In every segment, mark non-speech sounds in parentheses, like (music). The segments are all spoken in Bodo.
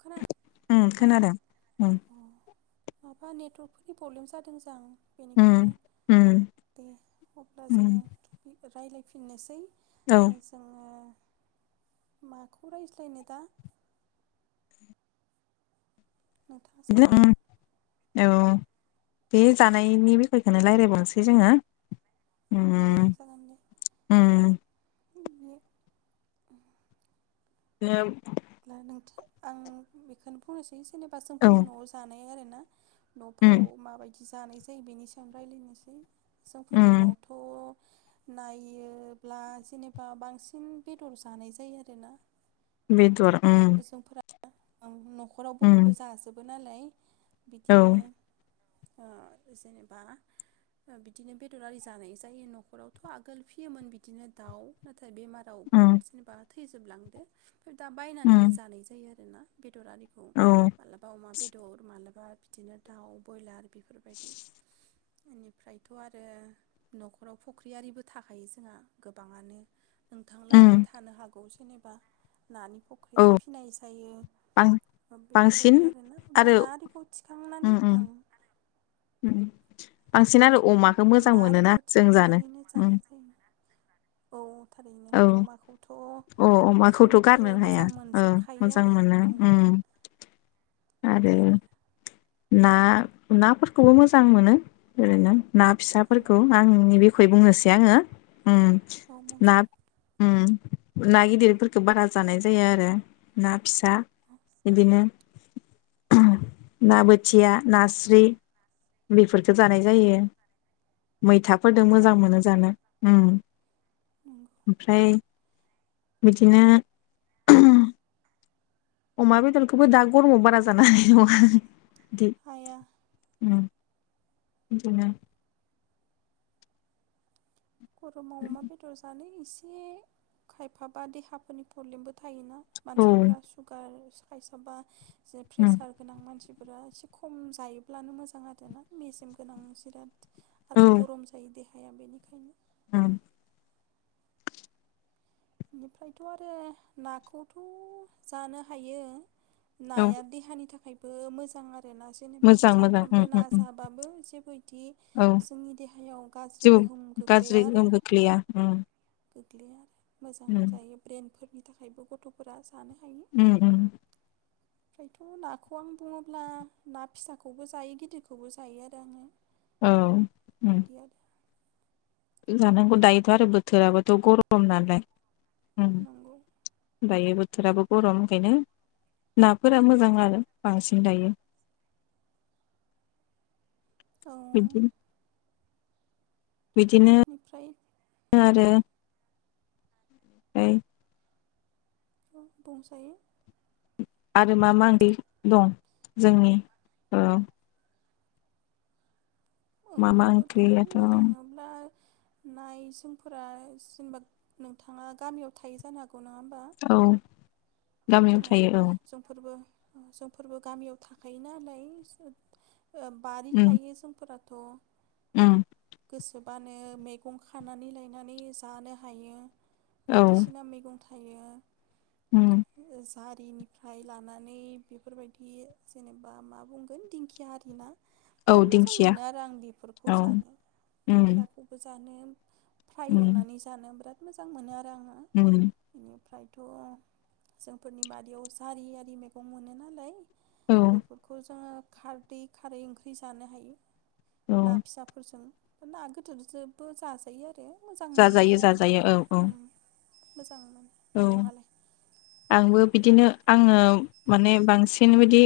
खोनादों उम औ खोनादों उम औ माबा नेटवारकफोरनि प्रब्लेम जादों जां बेनिखायनो उम उम दे अब्ला उम जोङो टपिक रायज्लायफिननोसै औ जोङो माखौ रायज्लायनो दा नोंथाङा बिदिनो सानदोना। उम औ बे जानायनि बिखयखौनो रायज्लायबावनोसै जोङो दे उम जागोन दे उम अब्ला (unintelligible) नोंथ आं बेखौनो बुंनोसै जेनेबा औ सोंफोरनि न'आव जानाय आरो न'फोराव उम माबायदि ज नाय जायो बेनि सायावनो रायज्लायनोसै जोंफोरनि उम न'आवथ' नायोब्ला जेनेबा बांसिन बेदर जानाय जायो आरोना। बेदर उम जोंफोरा ओं नख न'खराव उम बयबो जाजोबो नालाय औ बिदिनो ओ जेनेबा बिदिनो बेदरि जानाय जायो न'खरावथ' आगोल फियोमोन बिदिनो दाउ नाथाय नथाय बेमारावबो उम जेनबा थैजोबलांदो बेफोर दा बायनानै उम जानाय जायो आरोना बेदर आरिखौ औ मालाबा अमा बेदर माबलाबा बिदिनो दाउ बयलार बेफोरबायदि इनिफ्रायथ' आरो न'खराव फुख्रि आरिबो थाखायो जोंहा गोबाङानो। नोंथांलाबो उम थानो हागौ? जेनेबा नानि औ फुख्रि साइयो ओ बेफोर बां-बांसिन बायदि आरोना ब्ला आरो ना आरिखौ उम थिखांनानै उम ओं उम बांसिन आरो ओं अमाखौ मोजां ना मोनोना आरिखौ जों जानो थिखांनानैनो उम। जानाय जायो औ थारैनो औ अमाखौथ' अ अमाखौथ' जोंफोरो गारनो हाया मोजां ओ मोनजोबखायो मोजां आरो मोनो ओं उम आरो ना नाफोरखौबो मोजां मोनो ओरैनो। ना फिसाफोरखौ आंनि बे खै बुंनोसै आङो। उम औ मोनजायो ना‌‌ उम ना गिदिरफोरखो बारा जानाय जाया आरो ना फिसा बिदिनो ना बोथिया नास्रि बेफोरफोरखो जानाय जायो मैथा फोरदों औ मोजां मोनो जानो। उम नंगौ ओमफ्राय बिदिनो अमा बेदरखौबो दा गरमाव बारा जानो हानाय नंङा आं। दि हाया उम बिदिनो गर'माव अमा बेदर जा लै। एसे खायफा बा देहाफोरनि पब्लेमबो थायोना। औ मानसिफोरा सुगार खायसाबा जे उम प्रेसार गोनां मानसि फोरा एसे खम जायोब्लानो मोजां आरोना मेजेम गोनां जिराद औ आरो गरम जायो दे। हाया बेनिखायनो उम बेनिफ्रायथ' आरो नाखौथ' जानो हायो। औ नाया देहानि थाखाय। बो मोजां आरो। (unintelligible) जेनेबा मोजां मोजां उम सानफ्रामबो ना उम उम जाबाबो जेबोदि औ जोंनि देहायाव गाज्रि जेबो गोहोम गाज्रि गोग्लैया आरो। गोहोम खोख्लैया उम गोग्लैया आरो। मोजां उम जायो ब्रेनफोरनि। थाखायबो गथ'फोरा जानो हायो। उम उम। फायथ' नाखौ आं बुङोब्ला ना फिसाखौबो जायो गिदिरखौबो जायो आरो आङो। औ उम। बिदि जानांगौ दायोथ' आरो बोथोराबथ' गरम नालाय। नंगौ। थोराबो गरम ओंखायनो नाफोरा मोजां आरो बांसिन दायो। औ। बिदि बिदिनो बेनिफ्राय आरो (unintelligible) बु बुंंसाय आरो मा मा ओं दं जोंनि औ। मा मा ओंख्रिखौथ' ओंख्रियाथ' बुंनो थाङोब्ला नाय जोंफोरा जेनेबा नोंथाङा गामियाव थायो जानो हा ग नङा होमबा। औ गामियाव औ थायो जोंफोरबो जोंफोरबो गामियाव थाखायो नालाय। ओ बारि उम थायो जोंफोरा। थ'। उम। गोसोबानो मैगं खानानै लायनानै जानो हायो। औ बायदिसिना मैगं थाइ थायो। उम। जारिनिफ्राय लानानै बेफोरबायदि जेनेबा मा बुंगोन दिंखिया आरि ना औ बिराद मोजां दिंखिया मोनो आरो आं बेफोरखौ औ जानो उम दिंखियाखौबो जानो। फ्राय उम एवनानै जानो बिराद। मोजां मोनो आरो आं। उम फ्रायथ' जोंफोरनि बारियाव जारि आरि मैगं मोनो नालाय औ बेफोरखौ जोङो खारदै खारै ओंख्रि जानो हायो ना औ फिसाफोरजों ना गिदोरजोबो जाजायो आरो मोजां मोनो आरो जाजायो आङो जाजायो औ औ उम मोजां मोनो औ नोंथाङालाय आंबो बिदिनो आङो माने बांसिन बदि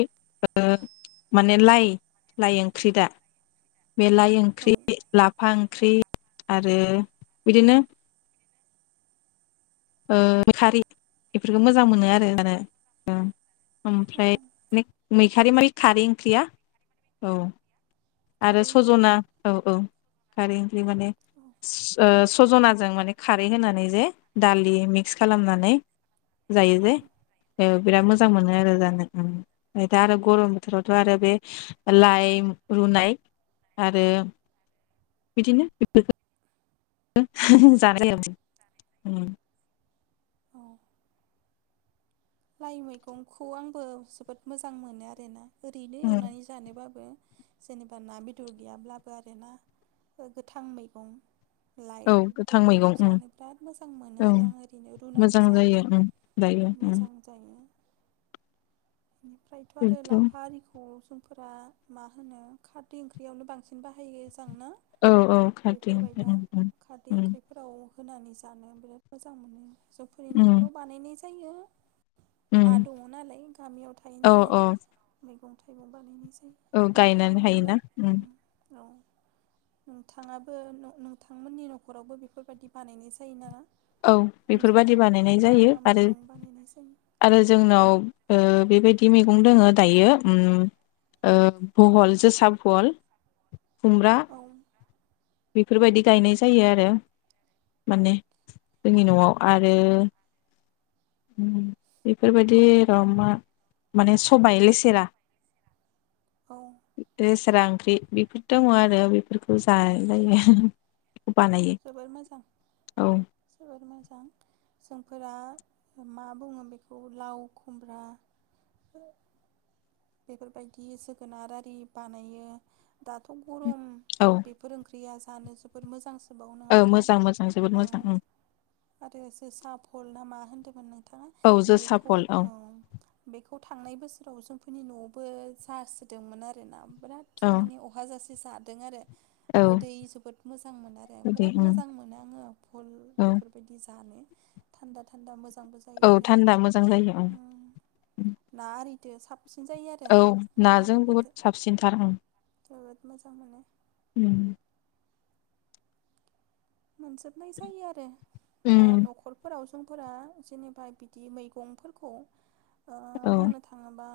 माने लाइ लाइ ओंख्रि दा बेलाइ औ ओंख्रि लाफा ओंख्रि आरो बिदिनो खारि बेफोरखौ मोजां मोनो आरो जानो औ ओमफ्राय मैखारि माय खारै ओंख्रिया औ आरो खारै ओंख्रि सजना औ औ खारै माने औ सजनाजों माने खारै होनानै जे दालि मिक्स खालामनानै जायो औ जे बिराद नंगौ मोजां मोनो आरो जानो ओमफ्राय दा आरो गरम बोथोरावथ' आरो बे लाइ रुनाय आरो बिदिनो बेफोरखौ जानाय ज (unintelligible) ओम औ लाइ मैगंखौ आंबो जोबोद मोजां मोनो आरोना ओरैनो एवनानै जानोबाबो जेनेबा ना बेदर गैयाब्लाबो आरोना गोथां मैगं लाइ औ गोथां बेखौ मैगं ओं जानो बिराद मोजां मोनो ओं आरो आं ओरैनो रुनानै मोजां जानो जायो ओं दायो ओं मोजां जायो बेनिफ्रायथ' आरो लाफा आरिखौ फोरा मा होनो खारदै ओंख्रियावनो बांसिन बाहायो जोंना औ औ खाथि बेफोरबाय दा खारदै ओंख्रिफोराव होनानै जानो बिराद मोजां मोनो जौफोरनि ओम न'खराव बानायनाय जायो हा ओम दङ नालाय गामियाव थायो औ नालाय औ मैगं थाइ थाइगं बानायनि औ गायनानै हायोना। औ नोंथाङाबो नोंथांमोननि न'खरावबो बेफोरबायदि बानायनाय जायो नामा? औ बेफोरबादि मोसागोन बानायनाय मा जायो मा आरो मैगं बानायना जायो आरो जोंनाव ओ बेबायदि मैगं दङ दायो भहल जोसा भहल खुमब्रा औ बेफोरबायदि गायनाय जायो आरो माने जोंनि न'आव आरो बेफोरबायदि र' मा माने सबाय लेसेरा औ लेसेरा ओंख्रि बेफोर दङ आरो बेफोरखौ जा (unintelligible) जोबोर मोजां जोबोर मोजां। फोर मा बुङो बेखौ लाव खुमब्रा बेफोरबायदि जोगोनार आरि बानायो। दाथ' गरम औ बेफोर ओंख्रिया जानो जोबोर मोजांसो औ नङा होनबा मोजां मोजां जोबोद औ मोजां आरो एसे साफल ना मा होनो ओनदै फोरनो औ जोसा बेखौ फल औ उम बेखौ थांनाय बोसोराव जों नआवबो जासोदोंमोन आरोना। बिराद औ माने अहाजासे जादों आरो। औ गोदै जोबोद मोजां मोनो आरो बिदि बिराद मोजां मोनो आङो भहलनि औ बेफोरबायदि जानो थान्दा थान्दा मोजां जायो औ आरो ना थान्दा मोजां जायो औ आरि दै साब साबसिन जायो औ नाजों बुहुद साबसिनथार उम। जोबोद मोजां मोनो। उम। मोनजोबनाय जायो आरो। ओ उम नख'रफोराव सुंबुंफोरा जेनेबा बिदि मैगंफोरखौ ओ औ बुंनो थाङोबा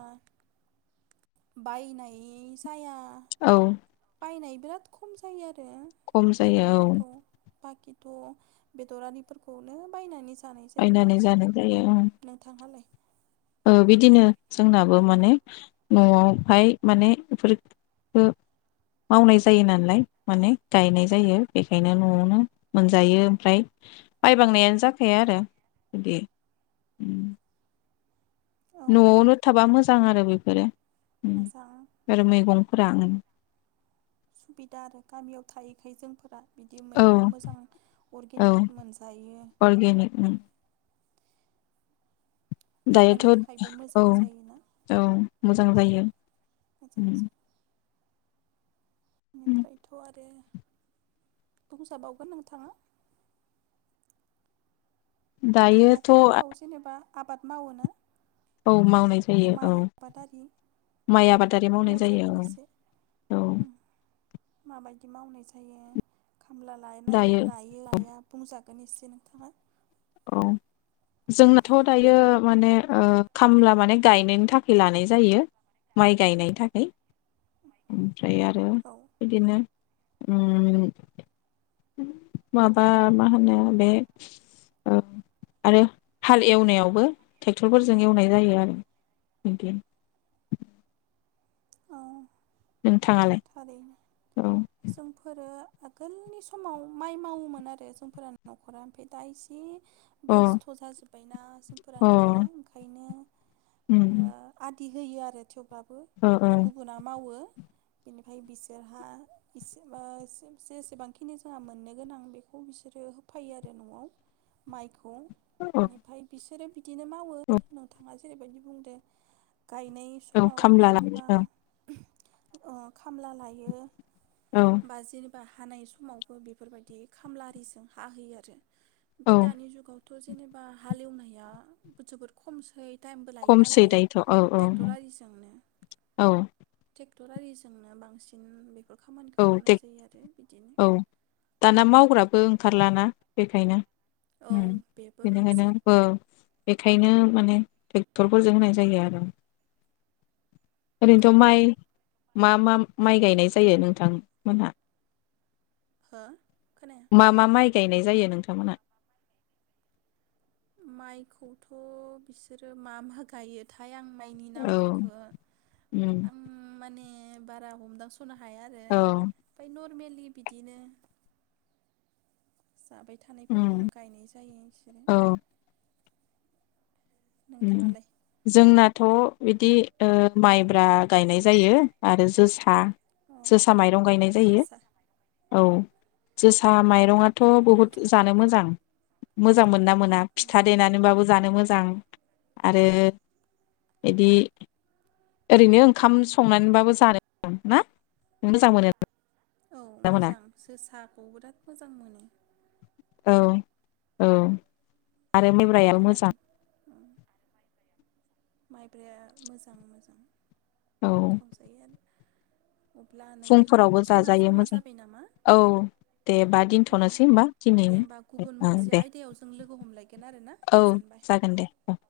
बायनाय जाया औ। बायनाय बिराद खम जायो आरो ओ खम जायो औ मैगंफोरखौ बाखिथ बेदरारिफोरखौनो बायनानैसो थानाय जायो बायनानै बांसिन जानाय जायो ओं नोंथांहालाय ओ बिदिनो जोंनाबो माने नआवहाय माने बेफोरखो मावनाय जायो नालाय माने गायनाय जायो बेखायनो नआवनो मोनजायो ओमफ्राय बायबांनायानो जाखाया आरो बिदि औ नआवनो थाबा मोजां आरो बेफोरो मोजां आरो मैगंफोरा अम सुबिदा आरो गामियाव थायैखाय जोंफोरा बिदि औ मैगं मोजां औ अरगेनिक मोनजायो अर्गेनिक दायोथ' देहानि थाखायबो औ मोजां जायोना औ मोजां जायो मोजां जायो बेनिफ्रायथ' आरो बंजाबावगोन नोंथाङा दायोथ' न'खरफोराव जेनेबा आबाद मावोनो औ मावनाय जायो औ माय आबादारि माइ आबादारि मावनाय जायो फोरमायजागोन औ एसे औ माबायदि मावनाय जायो खामला लानाय दायो लायो लाया बुंजा नि एसे नोंथाङा औ जोंनाथ' दायो माने ओ खामला माने गायनायनि थाखाय लानाय जायो माइ गायनायनि थाखाय फ्राय आरो औ बिदिनो (unintelligible) माबा मा होनो बे ओ आरो हाल एवनायावबो ट्रेक्टरफोरजों एवनाय जायो आरो बिदि औ नोंथाङालाय थारैनो औ जोंफोरो आगोलनि समाव माइ मावोमोन आरो जोंफोर न'खरा ओमफ्राय दा इसे अ बेस्थ' जाजोबबायना जोंफोरा अ न'खरा ओंखायनो उम ओ बिदि होयो आरो थेवबा ओ ओ अम गुबुना मावो बिनिफ्राय बिसोरहा एसे ओ जेसेबांखिनि जोंहा मोननो गोनां बेखौ बिसोरो होफायो आरो न'आव मायखौ औ बेनिफ्राय बिसोरो बि बिदिनो मावो नोंथाङा जेरैबायदि बुंदो गायनाय औ समाव खामला लानानै जेनेबा औ औ खामला लायो। औ बाजिनो बा हानाय समावबो बेफोरबायदि खामला आरिजों हाहोयो आरो औ ओमफ्राय दानि जुगावथ' जेनेबा हालेवनाय या जोबोर खमसै टाइमबो लायो खमसै नालाय दायोथ' औ औ ट्रेक्टर आरिजोंनो औ ट्रेक्टर आरिजोंनो बांसिन खामानिखौ औे मावनाय टेक जायो आरो बिदिनो औ दाना मावग्राबो ओंखारलाना बेखायनो औ होम बेबो बेनिखायनो मोनसे आंबो बेखायनो माने ट्रेक्टरफोरजों होनाय जायो आरो ओरैनोथ' नंगौ माइ मा मा माइ गायनाय जायो नों- बिथां मोनहा हो खोनाया मा मा माइ गायनाय जायो नोंथांमोनहा। माइखौथ' बिसोरो मा मा गायोथाय आं माइनि औ नामफोरखो उम आं माने बारा हमदांस' औ फेमेलि बिदिनो जाबाय उम थानायफोरखौनो गायनाय जायो बिसोरो औ उम नोंथाङालाय जोंना थ' बिदि ओ माइब्रा गायनाय जायो आरो जोसा औ जोसा माइरं गायनाय जायो। जोसा औ जोसा माइ मायरंआथ' जोबोद बहुत मोजां जानो मोजां मोजां मोनो ना मोना फिथा देनानैबाबो जानो मोजां आरो बिदि ओरैनो ओंखाम संनानैबाबो जानो मोजां ना नों मोजां मोनो। औ ना मोना मोजां जोसाखौ बिराद मोजां मोनो। औ औ आरो मेब्रायाबो मोजां खोनादों माइब्राया मोजां मोजां औ गोथाव जायो आरो अब्ला नोंथां फुंफोरावबो जोंना जाजायो समा मोजां जाबाय नामा औ दे बा दा औ दिनथ'नोसै होमबा दिनै दे होमबा गुबुन ओं मोनसे दे आयदायाव जों लोगो हमलायगोन आरोना औ गोजोनबाय जागोन दे उम